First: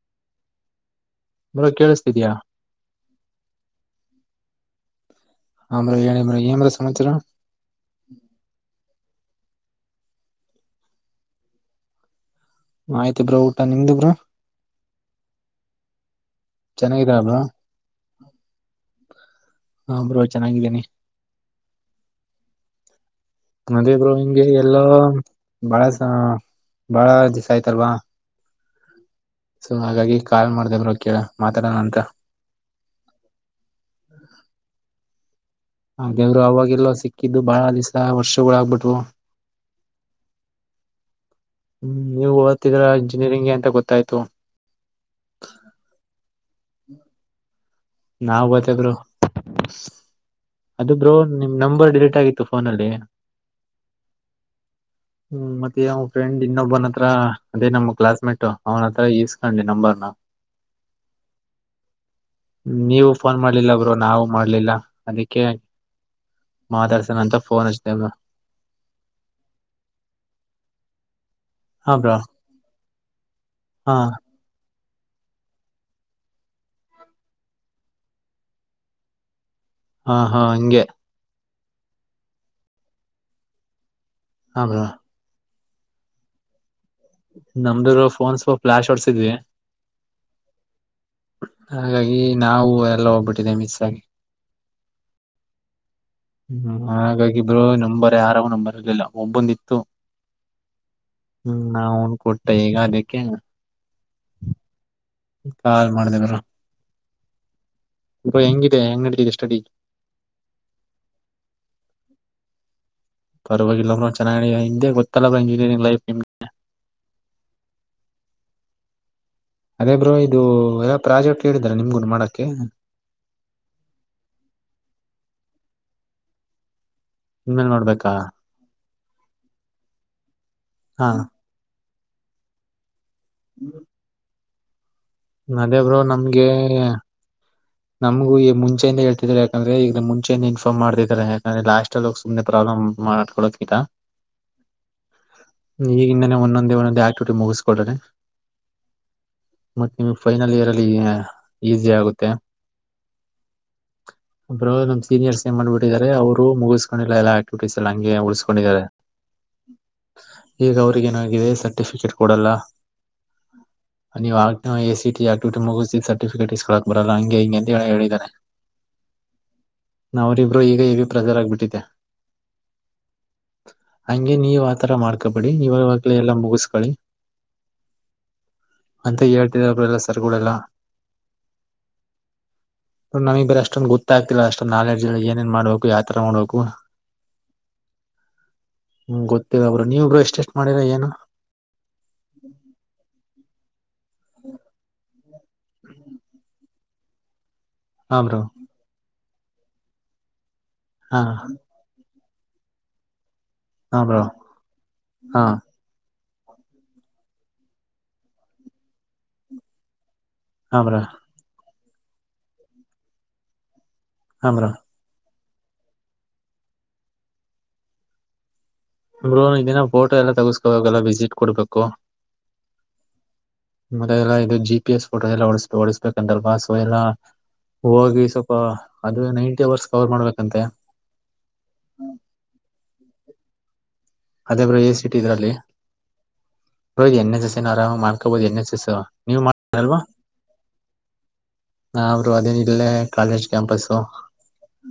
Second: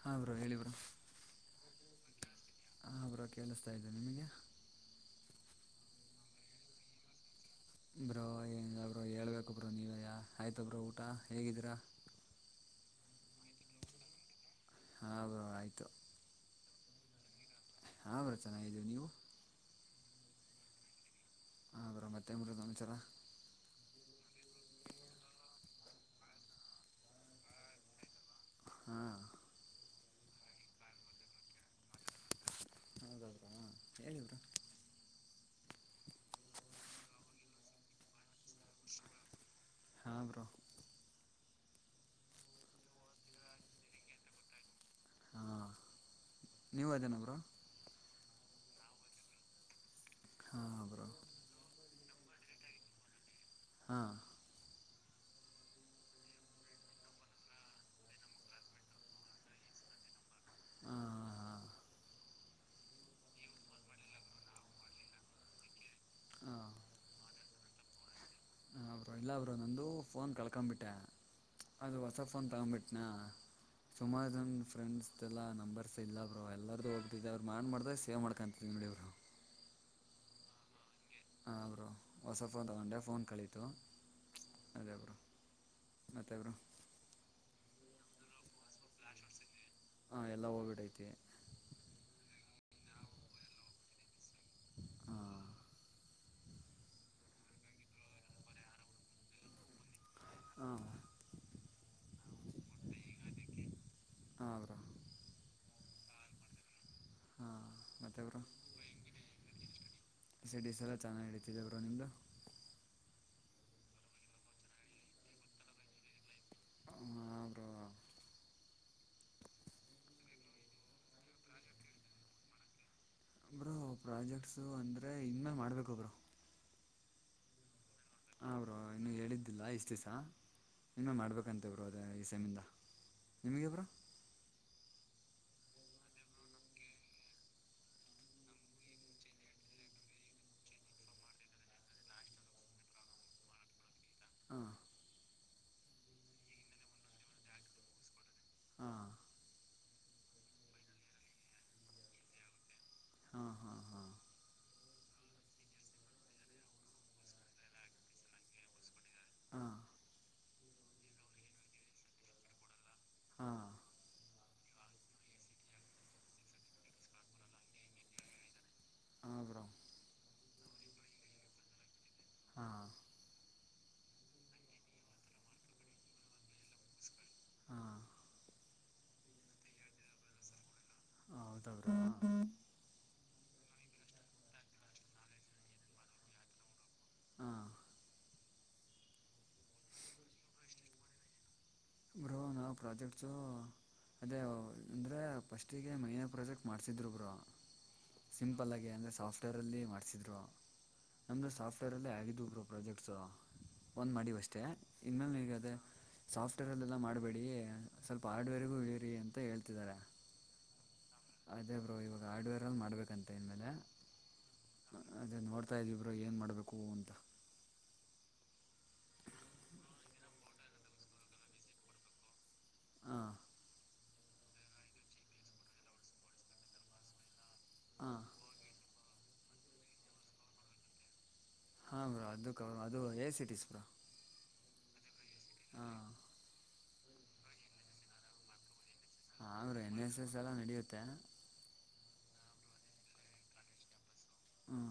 ಹ ಬ್ರೋ ಹೇಳಿ ಬ್ರಾ ಕೇಳಿಸ್ತಿದಯಾ ಹಾಂ ಹಬರಾ ಕೇಳಿಸ್ತಾ ಇದ್ದೆ ನಿಮಗೆ ಹಮ್ರ ಹೇಳಿರ ಏನ್್ರ ಸಮಾಚಾರ ಬ್ರೋ ಏ ಬ್ರೋ ಹೇಳ್ಬೇಕು ಬ್ರೋ ನೀವ ಆಯ್ತ ಬ್ರೋ ಊಟ ಹೇಗಿದ್ದೀರಾ ಆಯ್ತು ಬ್ರಾ ಊಟ ನಿಮ್ದು ಬ್ರಾ ಹೌದು ಆಯ್ತು ಚೆನ್ನಾಗಿದ ಅದು ಹಾ ಬರ ಚೆನ್ನಾಗಿದ್ದೀವಿ ನೀವು ಹಾ ಬ್ರೋ ಚೆನ್ನಾಗಿದ್ದೇನಿ ಹದರ ಮತ್ತೆ ಮೂರುದನುಚರ ಅಂದ ಇಬ್ರು ಹಿಂಗೆ ಎಲ್ಲೋ ಬಾಳ ಬಾಳ ದಿವಸ ಆಯ್ತಲ್ವಾ ಹಾ ಸೊ ಹಾಗಾಗಿ ಕಾಲ್ ಮಾಡ್ದಬ್ರ ಕೇಳ ಮಾತಾಡೋಣ ಅಂತ ಹೌದೌದ ಹೇಳಿವರು ಹಾಗ ದೇವರು ಅವಾಗೆಲ್ಲೋ ಸಿಕ್ಕಿದ್ದು ಬಾಳ ದಿವಸ ವರ್ಷಗಳ ಆಗ್ಬಿಟ್ವು ಹಾ ಬ್ರೋ ಹ್ಮ ನೀವು ಓಡತಿದ್ರ ಇಂಜಿನಿಯರಿಂಗ್ಗೆ ಅಂತ ಗೊತ್ತಾಯ್ತು ಕ ನೀವ ಅದೇನ ಬ್ರೋ ನಾವ ಅದೇ ಬ್ರೋ ಅದು ಬ್ರೋ ನಿಮ್ ನಂಬರ್ ಡಿಲೀಟ್ ಆಗಿತ್ತು ಫೋನಲ್ಲಿ ಹಾ ಹ್ಮ್ ಮತ್ತೆ ಯಾವ್ ಫ್ರೆಂಡ್ ಇನ್ನೊಬ್ಬನ ಹತ್ರ ಅದೇ ನಮ್ಮ್ ಕ್ಲಾಸ್ ಮೇಟ್ ಅವನ ಹತ್ರ ಇಸ್ಕೊಂಡಿ ನಂಬರ್ನ ಹಾಂ ನೀವು ಫೋನ್ ಮಾಡ್ಲಿಲ್ಲಬ್ರು ನಾವು ಮಾಡ್ಲಿಲ್ಲ ಅದಕ್ಕೆ ಮಾತಾಡ್ಸನೆ ಅಂತಫೋನ್ ಹಚ್ದೆ ಹ ಅವರು ಇಲ್ಲಬ್ರು ನಂದು ಫೋನ್ ಕಳ್ಕೊಬಿಟ್ಟೆ ಹಾ ಅದು ಬ್ರೋ ಹೊಸ ಫೋನ್ ತಗೊಬಿಟ್ಟನಾ ಹಾ ಸುಮಾರುದು ಫ್ರೆಂಡ್ಸ್ ಎಲ್ಲ ನಂಬರ್ಸ್ ಇಲ್ಲ ಅವರು ಎಲ್ಲಾರ್ದೂ ಹೋಗತಿದಿದ್ದೆ ಅವರು ಮಾಡ್ದ್ರ ಸೇವ್ಕೊಂತತಿದ ನಿಡಿ ಅವರು ಹಾ ಹಾ ಹಂಗೆ ಹರು ಹೊಸ ಫೋನ್ ತಗೊಂಡೆ ಫೋನ್ ಕಲಿತು ಹದ ಮತ್ತೆ ಬ್ರೋ ನಮ್ದರು ಫೋನ್ ಸ್ ಫ್ಲಾಶ್ ಔಟ್ಸ್ ಇದ್ವಿ ಹಾಂ ಎಲ್ಲ ಹೋಗ್ಬಿಟ್ಟೈತಿ ಹಾಗಾಗಿ ನಾವು ಎಲ್ಲ ಹೋಗ್ಬಿಟ್ಟಿದೆ ಮಿಸ್ ಆಗಿ ಹಾಂ ಹ್ಮ್ ಹಾಗಾಗಿ ಬ್ರೋ ನಂಬರ್ ಯಾರಗ ನಂಬರ್ ಇರ್ಲಿಲ್ಲ ಒಬ್ಬೊಂದಿತ್ತು ಹಾಂ ಹ್ಮ್ ನಾನ್ ಕೊಟ್ಟ ಈಗ ಅದಕ್ಕೆ ಆಗ್ರ ಕ ಮಾಡ್ದವ್ರ ಮತ್ತೆ ಬ್ರೋ ಹೆಂಗಿದೆ ಹೆಂಗ್ ನಡೀತಿದೆ ಸ್ಟೆಡಿ ಸೆಡಿ ಸಲ ಚೆನ್ನಾಗಿ ಹಡತಿದ ಅವರು ನಿಮ್ದು ಪರ್ವಾಗಿಲ್ಲ್ರ ಬ್ರೋ ಚೆನ್ನ ಹಿಂದೆ ಗೊತ್ತಲ್ಲ ಇಂಜಿನಿಯರಿಂಗ್ ಲೈಫ್ ನಿಮಗೆ ಆದು ಅದೇ ಬ್ರೋ ಇದು ಯಾವ ಪ್ರಾಜೆಕ್ಟ್ ಹೇಳಿದ್ರ ನಿಮ್ಗು ಮಾಡಕ್ಕೆ ಬ್ರು ಪ್ರಾಜೆಕ್ಟ್ಸು ಅಂದರೆ ಇನ್ನೇ ಮಾಡ್ಬೇಕೊಬ್ರು ನಿಮ್ಮೇಲೆ ನೋಡ್ಬೇಕು ಹರು ಇನ್ನು ಹೇಳಿದ್ದಿಲ್ಲ ಇಷ್ಟು ದಿವ್ಸ ಹಾ ಇನ್ನು ಮಾಡ್ಬೇಕಂತೇ ಬ ಅದ ಈ ಸಮಿಂದ ನಿಮಗೆಬರಾ [inaudible] [unintelligible] ಅದೇಬ್ರೋ ನಮ್ಗೆ, ನಮಗು ಈ ಮುಂಚೆನೇ ಹೇಳ್ತಿದ್ದಾರೆ. ಯಾಕಂದ್ರೆ ಈಗ ಮುಂಚೆನೆ ಇನ್ಫಾಮ್ರ್ತಿದಾರೆ ಯಾಕಂದ್ರೆ ಲಾಸ್ಟ್ ಅಲ್ಲಿಗ ಸುಮನೆ ಪ್ರಾಬ್ಲ್ ಹ ಮಾಡಕೊಡಕತಾ [unintelligible] ಹಾ [inaudible] ಈಗ ಇಂದಾನೆ ಒಂದೊಂದೇ ಒಂದೊಂದು ಆಕ್ಟಿವಿಟಿ ಮುಗಿಸ್ಕೊಡ್ರನೆ, ಹಾಂ ಮತ್ತ ನಿಮಗ್ ಫೈನಲ್ ಇಯರ್ ಅಲ್ಲಿ ಈಸಿ ಆಗುತ್ತೆಹ ಹಾಂ ಹಾಂ ಹಾಂ ಅವರು ನಮ್ ಸೀನಿಯರ್ಸ್ ಏ ಮಾಡ್ಬಿಟ್ಟಿದ್ದಾರೆ. ಅವರು ಮುಗಿಸ್ಕೊಂಡಿಲ್ಲ ಎಲ್ಲ ಆಕ್ಟಿವಿಟೀಸ್ಲ್ಲಿ ಹಂಗೆ ಉಳಿಸಸ್ಕೊಂಡಿದ್ದಾರೆ. ಹಾಂ ಈಗ ಅವರಿಗೇನಾಗಿದೆ ಸರ್ಟಿಫಿಕೇಟ್ ಕೊಡಲ್ಲ. ಹಾಂ ನೀವು ಎ, ಸಿಟಿ ಆಕ್ಟಿವಿಟಿ ಮುಗಿಸ ಸರ್ಟಿಫಿಕೇಟ್ ಇಸ್ಕಕ್ ಬರಲ್ಲ. ಹಂಗೆ ಹಿಂಗೆಂತ ಹೇಳ ಹೇಳಿದಾನ [unintelligible] ಹಾಂ ಬ್ರೋ ನ ಅವರಿಬ್ಬರು ಈಗ ಇವಿ ಪ್ರೆಜರ್ ಆಗಬಿಟ್ಟಿದ್ದೆ. ಹಾಂ ಹಂಗೆ ನೀವ್ ಆತರ ಮಾಡ್ಕಬೇಡಿ ಇವಾಗೆಲ ಎಲ್ಲಾ ಮುಗಸ್ ಹಾಂ ಅಂತ ಹೇಳ್ತಿದರು ಎಲ್ಲ ಸರ್ಗಳೆಲ್ಲ. ಹ ಹೌದೌದು. [unintelligible] ನಮಗ್ಇ ಬ್ರ ಅಷ್ಟೊಂದು ಗೊತ್ತಾಗ್ತಿಲ್ಲ. ಅಷ್ಟೊ ನಾಲೆಜ್ ಇಲ್ಲ ಏನೇಏನ್ ಮಾಡ್ಬೇಕು ಯಾತರ ಮಾಡ್ಬೇಕು. ಹಾಂ ಹ್ಮ್, ಗೊತ್ತಿಲ್ಲಬ್ರೋ, ನೀವಿಬ್ರು ಎಷ್ಟೆಸ್ಟ್ ಮಾಡಿರ ಏನು. ಬ್ರೋ ನಾವು ಪ್ರಾಜೆಕ್ಟ್ಸ ಅದೇ ಅಂದ್ರೆ ಫಸ್ಟಿಗೆ ಮಹನ ಪ್ರಾಜೆಕ್ಟ್. [unintelligible] ಮಾಡ್ಸಿದ್ರು ಬ್ರೋ, ಹಾ ಬ್ರೋ ಸಿಂಪಲ್ಲಾಗಿ ಅಂದರೆ ಸಾಫ್ಟ್ವೇರಲ್ಲಿ ಮಾಡ್ಸಿದ್ರು. ಹಾ ನಮ್ದು ಸಾಫ್ಟ್ವೇರ್ ಅಲ್ಲೇ ಆಗಿದು ಬ್ರೋ ಪ್ರಾಜೆಕ್ಟ್ಸ್. ಹಾ ಒಂದ್ ಬ್ರೋ ಮಾಡಿವಿ ಅಷ್ಟೇ ಇನ್ಮೇಲೆ ಹಾ ನಿಗ ಅದೇ ಸಾಫ್ಟ್ವೇರ್ ಅಲ್ಲ ಎಲ್ಲ ಮಾಡ್ಬೇ ಸ್ವಲ್ಪ ಹಾರ್ಡ್ ವೇರ್ಗೂ ಇಳಿರಿ ಅಂತ ಹೇಳ್ತಿದ್ದಾರೆ. ಹಾ, ಬ್ರೋ ಅದೇ ಬ್ರೋ ಇವಾಗ ಹಾರ್ಡ್ವೇರಲ್ಲಿ ಮಾಡ್ಬೇಕಂತ ಇನ್ಮೇಲೆ. - ಹಾ, ಬ್ರೋ ಅದೇ ನೋಡ್ತಾಯ ಇದೀಬ್ರೋಏನು ಮಾಡಬೇಕು ಅಂತ ಬ್ರೋ, ನ್ ಇದಿನ ಫೋಟೋ ಎಲ್ಲ ತಗಸ್ಕೋಬೇಕಲ್ಲ ವಿಸಿಟ್ ಕೊಡ್ಬೇಕು. - ಹಾಂ ಮತ್ತೆ ಎಲ್ಲಾ ಇದು ಜಿ, ಪಿ, ಎಸ್ ಫೋಟೋ ಎಲ್ಲ ಓಡ ಓಡಿಸಬೇಕ ಅಂತಲ್ವಾ ಸೊ [unintelligible] ಎಲ್ಲಾ ಹಾಂ ಹೋಗಿ ಸ್ವಲ್ಪ ಅದು ನೈಂಟಿ ಅವರ್ಸ್ ಕವರ್ ಮಾಡ್ಬೇಕಂತೆ. ಹಾ, ಬ್ರೋ ಅದು- ಅದು ಎ ಸಿಟಿಸಸ್ ಬ್ರೋ ಅದೇ ಬ್ರೋ ಎ ಸಿಟಿ ಇದ್ರಲ್ಲಿ ಹಾಂ ಬ್ರೋ, ಎನ್, ಎಸ್ ಸ್ಆರಾಮ್ ಮಾಡ್ಕಬೋದು [unintelligible] ಹಾ, ಬ್ರೋ ಎನ್, ಎಸ್, ಎಸ್ ಎಲ್ಲ ನಡೆಯುತ್ತೆ. ಅದೇ ಇಲ್ಲೇ ಕಾಲೇಜ್ ಕ್ಯಾಂಪಸ್ ಹ್ಞೂ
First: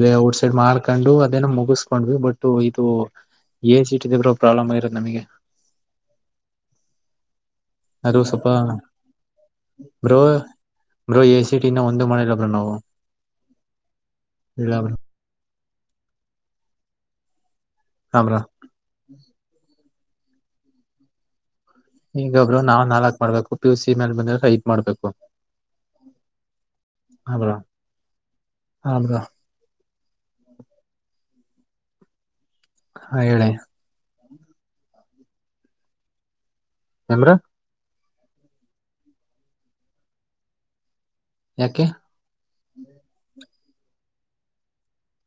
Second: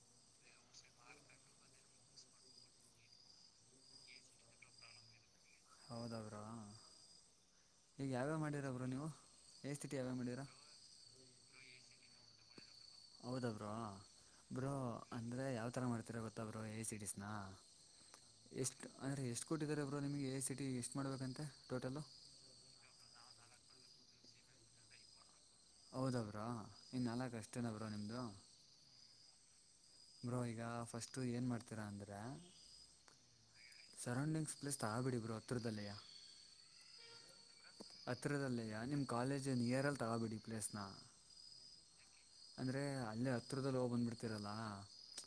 ಡ್ ಮಾಡ್ಕೊಂಡು ಅದೇನು ಮುಗಿಸಕೊಂಡ್ವಿ ಬಟ್ ಇದು ಎ ಸಿ ಇಟ್ ಇದೀರೋ ಪ್ರಾಬ್ಲ್ ಆಗಿರೋದನಮಗೆ. ಹೌದ ಅವ್ರಾ. [unintelligible] ಈಗ ಅದು ಯಾವ್ಯ ಸ್ವಲ್ಪ ಮಾಡೀರ ಬ್ರೋ, ನೀವು ಎ ಸ್ಥಿ [unintelligible] ತಿ ಯಾವ್ಯ ಮಾಡೀರಾ ಸಿಟಿನ ಒಂದು ಮಾಡಿಲ್ಲಬ್ರೋ, ನಾವು ಹೌದಾ ಬ್ರೋ ಇಲ್ಲ ಬ್ರೋ ಮಾಡ್ತಾರೆ ಗೊತ್ತಾಬ್ರೋ, ಎ ಸಿಟಿಸ್ ನ ಹಾ ಬ್ರೋ ಎಷ್ಟ್ ಅಂದ್ರೆ ಎಷ್ಟ್ ಕೊಟ್ಟಿದ್ದಾರೆ ಅವ ನಿಮಗೆ ಎ ಸಿಟಿ ಎಷ್ಟು ಮಾಡಬೇಕಂತೆ, ಟೋಟಲು ಈಗಬ್ರೋ, ನಾವ್ ನಾಲಕ್ ಮಾಡ್ಬೇಕು ಪಿ, ಯು, ಸಿ ಮೇಲ್ ಬಂದ ಹೈಟ್ ಮಾಡ್ಬೇಕು. - ಹೌದ, ಬ್ರೋ ಇನ್ನು ನಾಲ್ಷ್ಟನವರಾ ನಿಮ್ಮದು. ಹಾ ಬ್ರೋ ಬ್ರೋ ಈಗ ಫಸ್ಟ್ ಏನ್ ಮಾಡ್ತೀರಾ ಅಂದ್ರ ಹಾ, ಹೇಳಿ ಸರೌಂಡಿಂಗ್ಸ್ ಪ್ಲೇಸ್ ತಾಬಿಡಿ ಬ್ರೋ ಹತ್ತಿರದಲ್ಲಿ. ಕಮರ. [inaudible] ಹತ್ತಿರದಲ್ಲಯ್ಯ ನಿಮ್ಮ ಕಾಲೇಜು ನಿಯರಲ್ಲಿ ತಗೋಬೇಡಿ ಪ್ಲೇಸ್ನಾ. ಯಾಕೆ ಅಂದ್ರೆ ಅಲ್ಲೇ ಹತ್ರಿರದಲ್ಲಿ ಹೋಗ್ ಬಂದ್ ಬಿಡ್ತಿರಲ್ಲ.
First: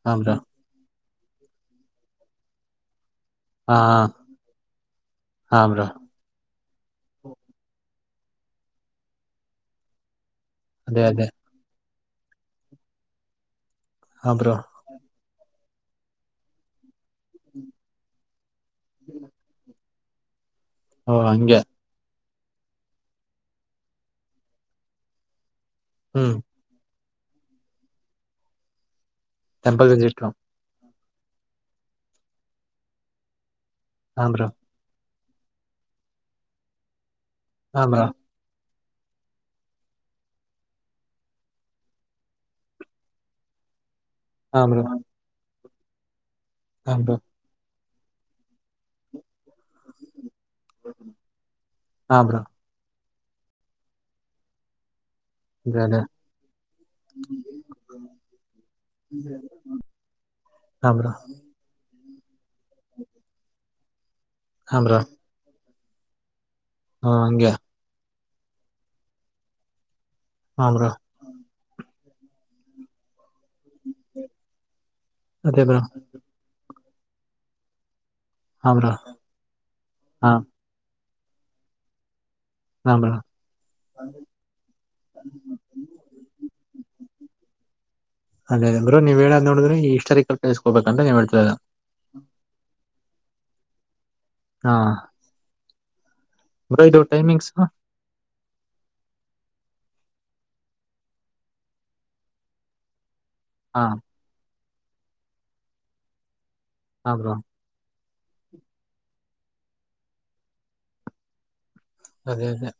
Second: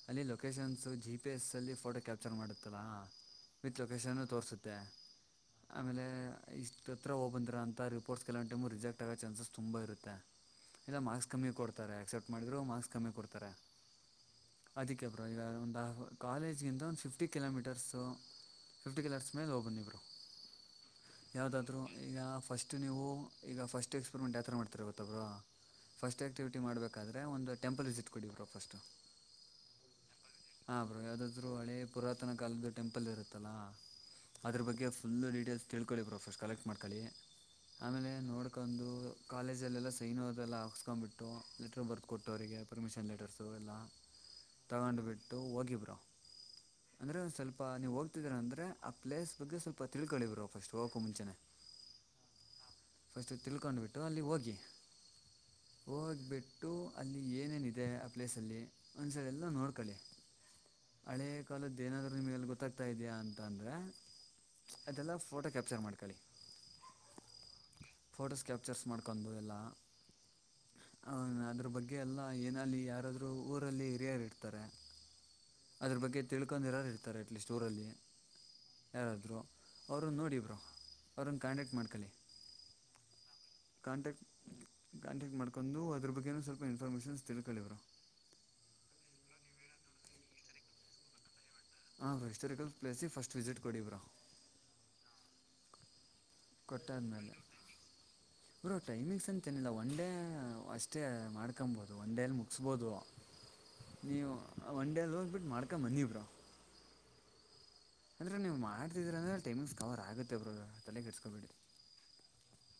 ಹಾ ಅಲ್ಲಿ ಬ್ರೋ ಲೊಕೇಶನ್ಸು ಜಿ, ಪಿ ಎಸ್ಸಲ್ಲಿ ಫೋಟೋ ಕ್ಯಾಪ್ಚರ್ ಮಾಡತ್ತಲಾ ಹಾ ವಿತ್ ಲೊಕೇಶನ್ನು ತೋರಿಸುತ್ತೆ. ಹಾ ಬ್ರೋ ಆಮೇಲೆ ಇಷ್ಟ ಹತ್ರ ಹೋಗಬಂದೆ ಅ ರಿಪೋಟ್ಸ್ಲವೊ ಟೈಮು ರಿಜೆಕ್ ಆಗೋ ಚಾನ್ಸಸ್ ತುಂಬ ಇರುತ್ತೆ. ಇಲ್ಲ ಅದೇ ಮಾಸ್ ಅದೇ ಕಮ್ಮಿ ಕೊಡ್ತಾರೆ ಆಕ್ಸೆಪ್ಟ್ ಮಾಡಿದರೂ ಮಾಕ್ಸ್ ಕಮ್ಮಿ ಕೊಡ್ತಾರೆ. ಹಾ ಬ್ರೋ ಅದಕ್ಕೆ ಬರೋ ಈಗ ಒಂದು ಕಾಲೇಜ್ಗಿಂತ ಒಂದು ಫಿಫ್ಟಿ ಕಿಲೋಮೀಟರ್ಸು. ಫಿ್ಟಿಲರ್ಸ್ೇಲೆ ಓಬ ಇಬರು. ಓ ಹಂಗೆ ಯಾವು್ದಾದ್ೂ ಈಗ ಫಸ್ಟು ನೀವು ಈಗ ಫಸ್ಟ್ ಎಕ್ಸ್ಪೆರಿಮೆಂಟ್ ಯಾವ ಥರ ಮಾಡ್ತೀರ ಗೊತ್ತಬರಾ. ಫಸ್ಟ್ ಹ್ಮ್ ಆ್ಯಕ್ಟಿವಿಟಿ ಮಾಡ್ಬೇಕಾದ್ರೆ ಒಂದು ಟೆಂಪಲ್ ವಿಸಿಟ್ ಕೊಡಿದ್ರು ಫಸ್ಟು. ಟೆಂಪಲವಿಸಿಟ ಲಾವ್ ಹಾ ಬರೋ ಯಾವುದಾದ್ರೂ ಹಳೇ ಪುರಾತನ ಕಾಲದ್ದ ಟೆಂಪಲ್ ಇರುತ್ತಲ್ಲ ಹಾ ಬ್ರೋ ಅದ್ರ ಬಗ್ಗೆ. ಫುಲ್ಲು ಡೀಟೇಲ್ಸ್ ತಿಳ್ಕೊಳ್ಳಿ ಪ್ರೊಫೆಸ್ ಕಲೆಕ್ಟ್ ಮಾಡ್ಕೊಳ್ಳಿ ಹಾ ಬ್ರೋ ಆಮೇಲೆ ನೋಡ್ಕು. ಕಾಲೇಜಲ್ಲೆಲ್ಲ ಸೈನ್ೋದೆಲ್ಲ ಹಾಕ್ಸ್ಕೊ್ಂಬಿಟ್ಟು ಲೆಟ್ರ ಆಫ್ರ್ತ್ ಕೊಟ್ಟು ಅವರಿಗೆ ಪರ್ಮಿಷನ್ ಲೆಟರ್ಸು ಎಲ್ಲ. ಹಾ ಬ್ರೋ ತಗೊಂಡು ಬಿಟ್ಟು ಹೋಗಿಬರು ಹಾ ಬ್ರೋ ಅಂದ್ರೆ ಸ್ವಲ್ಪ. ನೀವು ಹೋಗ್ತಿದ್ದೀರ ಅಂದ್ರರೆ ಆ ಪ್ಲೇಸ್. ಬಗ್ಗೆ ಸ್ವಲ್ಪ ತಿಳ್ಕೊಳ್ಳಿ ಬರು ಫಸ್ಟ್ ಹೋಗಕೋ ಮುಂಚೆ. ಹಾ ಬ್ರೋ ಫಸ್ಟು ತಿಳ್ಕೊಂಡುಬಿಟ್ಟು ಅಲ್ಲಿ ಹೋಗಿ. ಅದೇ ಅದೇ ಹೋಗ್ಬಿಟ್ಟು ಅಲ್ಲಿ ಏನೇನಿದೆ ಆ ಪ್ಲೇಸಲ್ಲಿ ಒಂದ್ಸರಿ ಎಲ್ಲ ನೋಡ್ಕೊಳ್ಳಿ ಹಾ ಬ್ರೋ ಹಳೆ ಕಾಲದ್ದ ಏನಾದರೂ ನಿಮಗೆಲ್ಲಿ ಗೊತ್ತಾಗ್ತಾ ಇದೆಯಾ ಅಂತ ಅಂದರೆ ಹಾ ಬ್ರೋ ಅದೆಲ್ಲ ಫೋಟೋ ಕ್ಯಾಪ್ಚರ್ ಮಾಡ್ಕೊಳ್ಳಿ ಹಾ ಹಂಗೆ ಫೋಟೋಸ್ ಕ್ಯಾಪ್ಚರ್ಸ್ ಮಾಡ್ಕೊಂಡು ಎಲ್ಲ ಹಾ ಬ್ರೋ ಅದ್ರ ಬಗ್ಗೆ ಹಾಗಗೆ ಅಲ್ಲ ಏನಲ್ಲಿ ಯಾರಾದ್ರು ಊರಲ್ಲಿ ಹಿರಿಯರು ಇರ್ತಾರೆ ಅದೇ ಬ್ರೋ ಅದ್ರ ಬಗ್ಗೆ ತಿಳ್ಕೊಂಡಿರೋರು ಇರ್ತಾರೆ ಅಟ್ಲೀಸ್ಟ್ ಊರಲ್ಲಿ ಹಾ ಬ್ರೋ ಯಾರಾದರು ಅವರುನ್ನ ಹಾ ನೋಡಿ ಬರು ಅವ್ರನ್ನ ಕಾಂಟ್ಯಾಕ್ಟ್ ಮಾಡ್ಕೊಳ್ಳಿ ಹಾ ಬ್ರೋ ಕಾಂಟ್ಯಾಕ್ಟ್ ಕಾಂಟೆಕ್ಟ್ ಮಾಡ್ಕೊಂಡು ಅದ್ರ ಬಗ್ಗೆ ಸ್ವಲ್ಪ ಇನ್ಫಾರ್ಮೇೇಶನ್ ತಿಳಕೋಳಿ ಬ್ರೋ ಅದೇ ಅ ಬ್ರೋ ನೀವ ಹೇಳದ್ ನೋಡ್ರ ಈ ಹಿಸ್ಟಾರಿಕಲ್ ಪ್ಲೇಸ್ ಹೋಗಬೇಕ ಅಂತ ನೀವ ಹೇಳ್ತದದು ಹಾ ಹಿಸ್ಟೋಾರಿಕಲ್ ಪ್ಲೇಸಿ ಫಸ್ಟ್ ವಿಸಿಟ್ ಕೊಡವ್ರ ಹಾ ಬ್ರೋ ಇದು ಕೊಟ್ಟಾದ್ಮೇಲೆ ಟೈಮಿಂಗ್ಸ್ ಹರೋ ಟೈಮಿಂಗ್ಸ್ ಅಂತನಿಲ್ಲ ಒನ್ ಡೇ ಅಷ್ಟೇ ಮಾಡ್ಕೊಬೋದು ಒನ್ ಡೇಲಿ ಮುಗಿಸ್ಬೋದು ಹಾ ನೀವು ಒನ್ ೇ ಅಲ್ಲಿೋಂದ್ ಬಿಿಟ್ಟ ಮಾಡ್ಕ ಮಂದಿಬ್ರಾ ಹಬ್ರೋ ಅಂದರೆೆ ನೀವು ಮಾಡ್ತಿದ್ರ ಅಂದ್ರೆ ಟೈಮಿಂಗ್ಸ್ ಕವರ್ ಆಗುತ್ತೆಬ್ರು ತಲೆಗೆ ಕೆಟ್ಸ್ಕೊಬಿಡಿ್ರರಿ ಅದೇ ಅದೇ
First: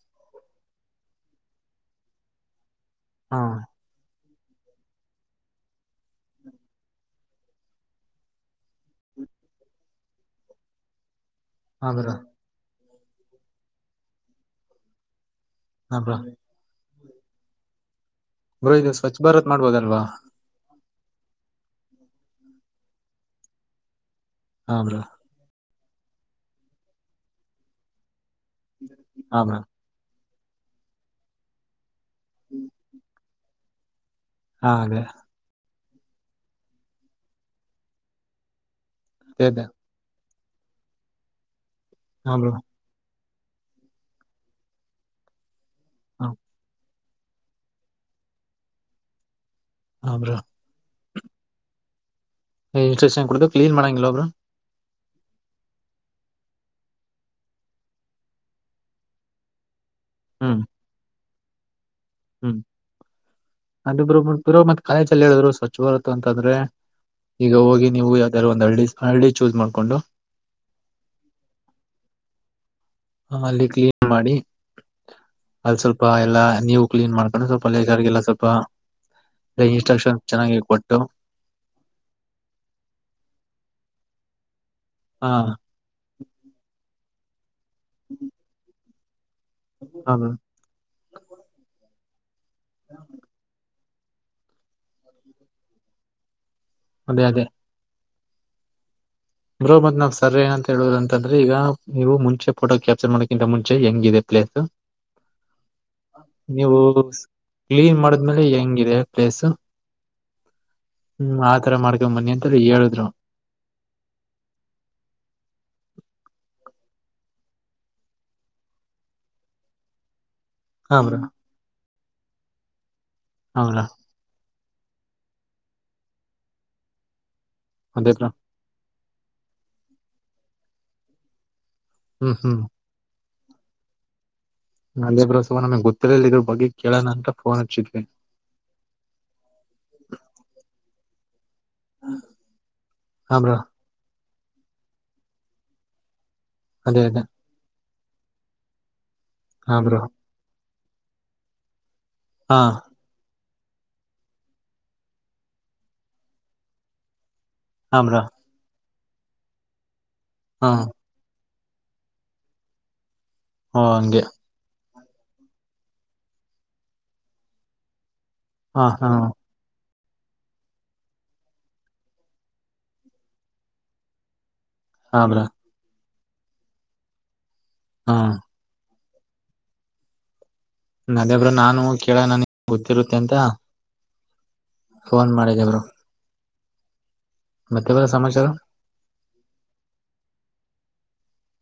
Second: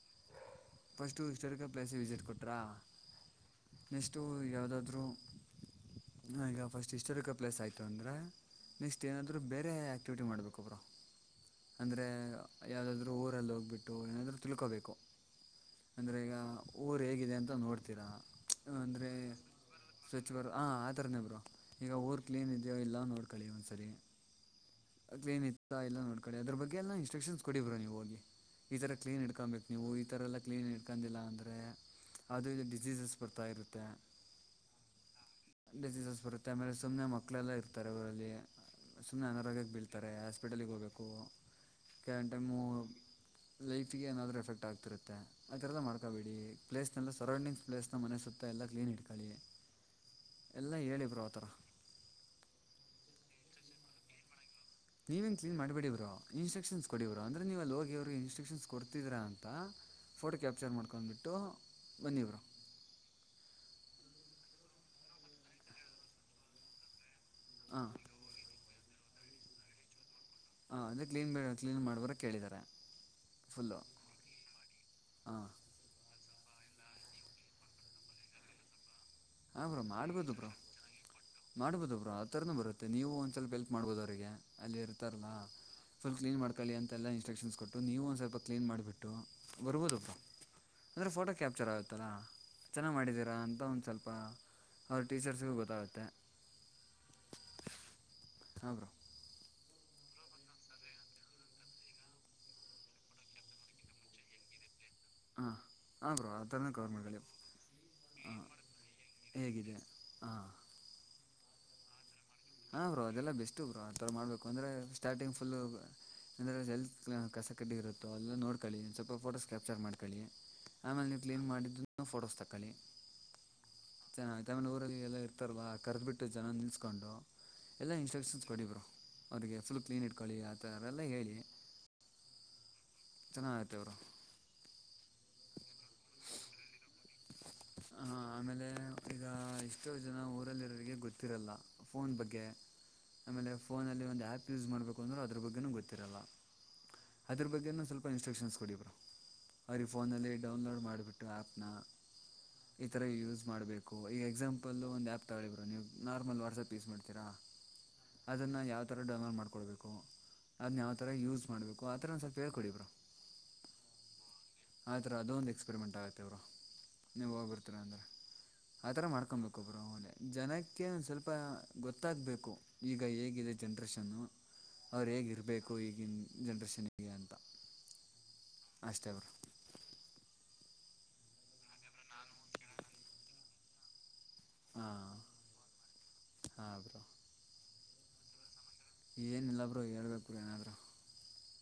ಫಸ್ಟ್್ಟೋ ಪ್ಲೇಸ್ ವಿಸಿಟ್ ಕೊಟ್ರಾ ಹಾ ಅಷ್ಟು ಯಾವುದಾದ್ೂ ಈಗ ಫಸ್ಟ್ ಹಿಸ್ಟೋಾರಿಕಲ್ ಪ್ಲೇಸ್ ಆಯಿತು ಅಂದರೆ ನೆಕ್ಸ್ಟ್ ಏನಾದರೂ ಬೇರೆ ಆ್ಯಕ್ಟಿವಿಟಿ ಮಾಡ್ಬೇಕಬ್ರಾ ಹಾ ಅಂದ್ರೆ ಬ್ರೋ ಯಾವ್ದಾದ್ರು ಊರಲ್ಲಿ ಹೋಗ್ಬಿಟ್ಟು ಏನಾದ್ರು ತಿಳ್ಕೋಬೇಕು ಹಾ ಅಂದ್ರೆ ಬ್ರೋ ಈಗ ಊರು ಹೇಗಿದೆ ಅಂತ ನೋಡ್ತೀರಾ ಗರು ಇದು ಸ್ವಚ್ಛ ಭಾರತ್ ಮಾಡ್ಬೋದಲ್ವಾ ಅಂತರನೇಬರು ಈಗ ಊರು ಕ್ಲೀನ್ ಇದೆಯೋ ಇಲ್ಲ ನೋಡ್ಕೊಳ್ಳಿ ಒಂದ್ಸರಿ ಹಮ್ರ ಎಲ್ಲಾ ನೋಡ್ೊಳ್ಳಡಿ ಅದ್ರ ಬಗ್ಗೆ ಎಲ್ಲ ಇನ್ಸ್ಟ್ರಕ್ಷನ್ಸ್ ಕೊಡಿಬ್ರ ನೀವು ಹಿ ಈ ತರ ಕ್ಲನ್ ಹಾ ಬ್ರೋ ಇಡ್ಕೊಂಬಬೇಕು ನೀವು ಈ ತರ ಎಲ್ಲಾ ಕ್ಲೀನ್ ಇಟ್ಕೊಂಡಿಲ್ಲ ಅಂದರೆ ಅದುದು ಡಿಸೀಸಸ್ ಬರ್ತಾ ಇರುತ್ತೆ ಹಾದೇ ಡಿಸೀಸಸ್ ಬರುತ್ತೆ ಆಮೇಲೆ ಸುಮ್ಮ್ನೆ ಮಕ್ಕಳೆಲ್ಲ ಇರ್ತಾರೆ ಅವರಲ್ಲಿ ಸುಮ್ಮ್ನೆ ಅದೇ ಅನಾರೋಗ್ಯ ಅದೇ ಹೇಳ್ತಾರೆ ಹಾಸ್ಪಿಟಲಿಗೆ ಹೋಗಬೇಕು ಕೆವ್ ಹಾ ಬ್ರೋ ಟೈಮು ಲೈಫಗೆ ಏನಾದ್ರು ಎಫೆಕ್ಟ್ ಆಗ್ತಿರುತ್ತೆ ಆರದ ಹಾ ಮಾಡ್ಕೋಬೇಡಿ ಪ್ಲೇಸ್ ಸರೌಂಡಿಂಗ್ಸ್ ಪ್ಲೇಸ್ ನ ಮನೆ ಸುತ್ತ ಎಲ್ಲ ಕ್ಲೀನ್ ಇಟ್ಕೊಳ್ಳಿ ಹಾ ಬ್ರೋ ಎಲ್ಲ ಹೇಳಿ ಪ್ರಾಬ್ [inaudible] ಇನ್ಸನ್ಡತುಲನ್ ಮಾಡಂಗಿಲ್ಲ ಒಬ್ರು ನೀವೇನು ಕ್ಲೀನ್ ಮಾಡ್ಬೇಡಿವರು ಇನ್ಸ್ಟ್ರಕ್ಷನ್ಸ್ ಕೊಡವರು ಅಂದ್ರೆ ನೀವು ಅಲ್ಲಿ ಹೋಗಿವ್ರಿಗೆ ಇನ್ಸಕ್ಷನ್ಸ್ ಕೊಡ್ತಿದೀ್ರಾ ಅಂತ ಫೋಟೋ ಹ್ಮ್ ಕ್ಯಾಪ್ಚರ್ ಮಾಡ್ಕ್ಬಿಟ್ಟು ಬನ್ನಿವರು ನಂದಿಬ್ರುಬರು ಮತ್ತತ್ ಕಾಲೇಜಲ್ಲಿ ಹೇಳಿದ್ರು ಸ್ವಚ್ಛ ಬರುತು ಅಂತಂದ್ರೆ ಈಗ ಹೋಗಿ ಹಾಂ ನೀವು ಯಾವ್ದಾದಾರು ಒಂದ್ ಹಳ್ಳಿ ಹಳ್ಳಿ ಚೂಸ್ ಮಾಡ್ಕೊಂಡು ಹ ಅದೇ ಕ್ಲೀನ್ ಕ್ಲೀನ್ ಮಾಡ್ಬರಕ್ ಕೇಳಿದಿದ್ದಾರೆ ಹ ಅಲ್ಲಿ ಕ್ಲೀನ್ ಮಾಡಿ ಹಾಂ ಅಲ್ಲಿ ಸ್ವಲ್ಪ ಎಲ್ಲಾ ನೀವು ಕ್ಲೀನ್ ಮಾಡ್ಕೊಂಡು ಸ್ವಲ್ಪ ಲೇಗಾರ್ಗೆಲ್ಲ ಸ್ವಲ್ಪ ಹ ಬ್ರ ಇನ್ಸ್ಟ್ರಕ್ಷನ್ ಮಾಡ್ಬೋದು ಬ್ರ ಚೆನ್ನಾಗಿ ಕೊಟ್ಟು ಮಾಡ್ಬೋದು ಬ್ರೋ ಆತರನ ಬರುತ್ತೆ ನೀವು ಒಂದ್ ಸ್ವಲ್ಪ ಎಲ್ ಮಾಡ್ಬೋದು ಅವ್ರರಿಗೆ ಅಲ್ಲಿ ಇರ್ತಾರಲ್ಲ ಹಾ ಫುಲ್ ಕ್ಲೀನ್ ಮಾಡ್ಕೊಳ್ಳಿ ಅಂತೆ ಎಲ್ಲ ಇನ್ಸಕ್ಷನ್ಸ್ ಕೊಟ್ಟ ಅ ನೀವು ಒಂದು ಸ್ವಲ್ಪ ಕ್ಲೀನ್ ಮಾಡಿಬಿಟ್ಟು ಬರ್ಬೋದಪ್ಪ ಹಾ ಮ್ಯಾಮ್ ಅಂದರೆ ಫೋಟೋ ಕ್ಯಾಪ್ಚರ್ ಆಗುತ್ತಲ್ಲ ಚೆನ್ನಾಗಿ ಮಾಡಿದ್ದೀರಾ ಅಂತ ಒಂದು ಸ್ವಲ್ಪ ಅವ್ರ ಟೀಚರ್ಸಿಗೂ ಗೊತ್ತಾಗುತ್ತೆ ಅದೇ ಅದೇ ಹಬ್ರೋ ಮತ್ ನಾವ್ ಸರ್ ಏನ ಅಂತ ಹೇಳುವುದು ಅಂತಂದ್ರೆ ಈಗ ನೀವು ಮುಂಚೆ ಫೋಟೋ ಕ್ಯಾಪ್ಚರ್ ಮಾಡಕಿಂತ ಮುಂಚೆ ಹೆಂಗ ಇದೆ ಪ್ಲೇಸ್ ಹಾ ಹ ಬೋ ಅತ್ತನ ನೀವು ಕರ್ಮ ಕಳ ಕ್ಲೀನ್ ಮಾಡಿದ್ಮೇಲೆ ಹೆಂಗಿದೆ ಪ್ಲೇಸ್ ಹೇಗಿದೆ ಹಾಂ ಹ್ಮ ಥರ ಮಾಡ್ಕೊಂಡಂಬನ್ನಿ ಅಂತ ಹೇಳಿದ್ರು ಮಾಡ್ಬೇಕು ಅಂದ್ರೆ ಸ್ಟಾರ್ಟಿಂಗ್ ಫುಲ್ ಅಂದ್ರೆ ಎಲ್ ಕಸ ಕಡ್ಡಿ ಇರುತ್ತೋ ಅಲ್ಲ ನೋಕೊಳ್ಳಿ ಒ ಸ್ವಲ್ಪ ಫೋಟೋಸ್ ಕ್ಯಾಪ್ಚರ್ ಮಾಡ್ಕೊಳ್ಳಿ ಆಮೇಲೆ ನೀ ಕ್ಲೀನ್ ಮಾಡಿದ್ದು ಫೋಟೋಸ್ ತಕ್ಕೊಳ್ಳಿ ಹೌದಾ ತಮ್ಮನ ಊರಲ್ಲಿ ಎಲ್ಲ ಇರ್ತಾರಲ್ ಕರೆದಬಿಟ್ಟು ಜನ ನಿಲ್ಲಸ್ಕೊಂಡು ಎಲ್ಲ ಅದೇ ಬ್ರೋ ಇನ್ಸ್ಟ್ರಕ್ಷನ್ಸ್ ಕೊಡಿಬರು ಅವರಿಗೆ ಫುಲ್ ಕ್ಲೀನ್ ಇಟ್ಕೊಳ್ಳಿ ಆ ಥರ ಎಲ್ಲ ಹೇಳಿ ಹ್ಮ್ ಹ್ಮ್ ಚೆನ್ನಾಗಐತೆ ಅವರು ಅ ಬರೋಸ ನಮಗೆ ಗೊತ್ತಿಲ್ಲ ಇದ್ರ ಬಗ್ಗೆ ಕೇಳೋಣ ಅಂತ ಫೋನ್ ಹಚ್ಚಿದ್ವಿ ಹ ಆಮೇಲೆ ಈಗ ಎಷ್ಟೋ ಜನ ಊರಲ್ಲಿರೋರಿಗೆ ಗೊತ್ತಿರಲ್ಲ ಫೋನ್ ಬಗ್ಗೆ ಹಾ ಆಮೇಲೆ ಬ್ರೋ ಫೋನಲ್ಲಿ ಒಂದು ಆ್ಯಪ್ ಯೂಸ್ ಮಾಡ್ಬೇಕು ಅಂದ್ರೆ ಅದ್ರ ಬಗ್ಗೆ ಗೊತ್ತಿರಲ್ಲ ಅದೇ ಅದೇ ಅದ್ರ ಬಗ್ಗೆ ಸ್ವಲ್ಪ ಇನ್ಸ್ಟ್ರಕ್ಷನ್ಸ್ ಕೊಡರು ಹಾ ಅವ್ರ ಬ್ರೋ ಫೋನಲ್ಲಿ ಡೌನ್ಲೋಡ್ ಮಾಡ ಬಿಟ್ಟು ಆಪ್ನ ಹಾ ಇ ತರ ಯೂಸ್ ಮಾಡ್ಬೇಕು ಈಗ ಎಕ್ಸಾಂಪಲ್ ಒಂದ್ ಆಪ್ ತಗಳಿಬ್ರ ನೀವು ನಾರ್ಮಲ್ ವಾಟ್ಸ್ಆಪ್ ಯೂಸ್ ಮಾಡ್ತೀರಾ ಹಾ ಬ್ರೋ ಅದನ್ನು ಯಾವ ಥರ ಡೌನ್ಲೋಡ್ ಮಾಡ್ಕೊಡ್ಬೇಕು ಹಾ ಅದನ್ನ ಯಾವ ಥರ ಯೂಸ್ ಮಾಡ ಮಾಡಬೇಕು ಆ ಥರ ಒಂದು ಸ್ವಲ್ಪ ಹೇಳ್ಡಿಬ್ರಾ ಹಾ ಹಂಗೆ ಆ ಥರ ಅದೊಂದು ಎಕ್ಸ್ಪೆರಿಮೆಂಟ್ ಆಗುತ್ತೆ ಇವರು ನೀವು ಹೋಗಿರ್ತೀರಾ ಅಂದರೆ ಹಾ ಆತರ ಹಾ ಮಾಡ್ಕೊಬೇಕುಬ್ರ ಅವ ಜನಕ್ಕೆ ಒಂದು ಸ್ವಲ್ಪ ಗೊತ್ತಾಗಬೇಕು ಈಗ ಹೇಗಿದೆ ಜನ್ರೇಷನ್ನು ಅವ್ರ ಹಾ ಬ್ರೋ ಹೇಗಿರ್ಬೇಕು ಈಗಿನ ಜನ್ರೇಷನ್ಗೆ ಅಂತ ಹಾ ಅಷ್ಟೇ ಬರ ನದೇಬ್ರ ನಾನು ಕೇಳ ನನ ಗೊತ್ತಿರುತ್ತೆ ಅಂತ ಫೋನ್ ಮಾಡಿದವರು ಹಾ ಬ್ರೋ ಮತ್ತೆ ಬ್ರೋ ಸಮಾಚಾರ ಏನಿಲ್ಲ ಬರು ಹೇಳ್ಬೇಕು ಏನಾದ್ರು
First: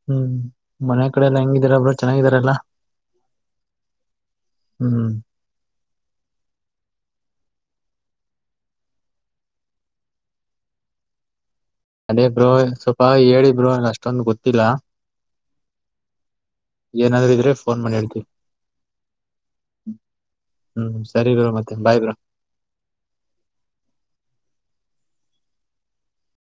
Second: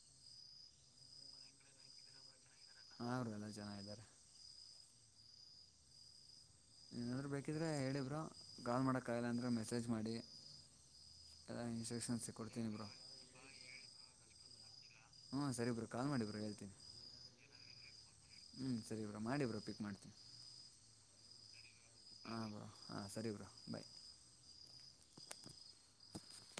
ಹ್ಮ್ ಮನೆ ಕಡೆ ಎಲ್ಲ ಹೆಂಗಿದಾರಬ್ ಚೆನ್ನಾಗಿದಾರಲ್ಲಾ ಅವರು ಎಲ್ಲ ಚೆನ್ನಾರೆ ಹ್ಮ್ ಏನಾದರೂ ಬೇಕಿದರೆೆ ಹೇಳಬರು ಕಾಲ್ ಮಾಡೋಕ್ಕಾಗಲ್ಲ ಅಂದರೆೆ ಮೆಸೇಜ್ ಮಾಡಿ ಎಲ್ಲ ಅದೇ ಇನ್ಸ್ಟ್ರಕ್ಷನ್ಸ್ ಬ್ರೋ ಕೊಡ್ತೀನಿ ಸ್ವಲ್ಪ ಹೇಳಿ ಬ್ರೋ ಅಷ್ಟೊಂದು ಗೊತ್ತಿಲ್ಲ ಹಾಞ ಸರಿ ಬ್ರ ಕಾಲ್ ಮಾಡಿ ಬ್ರ ಹೇಳ್ತೀನಿ ಏನಾದ್ರು ಇದ್ರೆ ಫೋನ್ ಮಾಡಿ ಹೇಳ್ತಿವಿ ಹ್ಮ್ ಸರಿ ಬ್ರಾ ಮಾಡಿಬ್ರಾ ಪಿಕ್ ಮಾಡ್ತೀನಿ ಹ್ಮ್ ಸರಿ ಬ ಮತ್ತೆ ಬಾಯ್ ಬ್ರೋ ಹಾಂ ಬ್ರೋ ಹಾಂ ಸರಿ ಬ್ರೋ ಬಾಯ್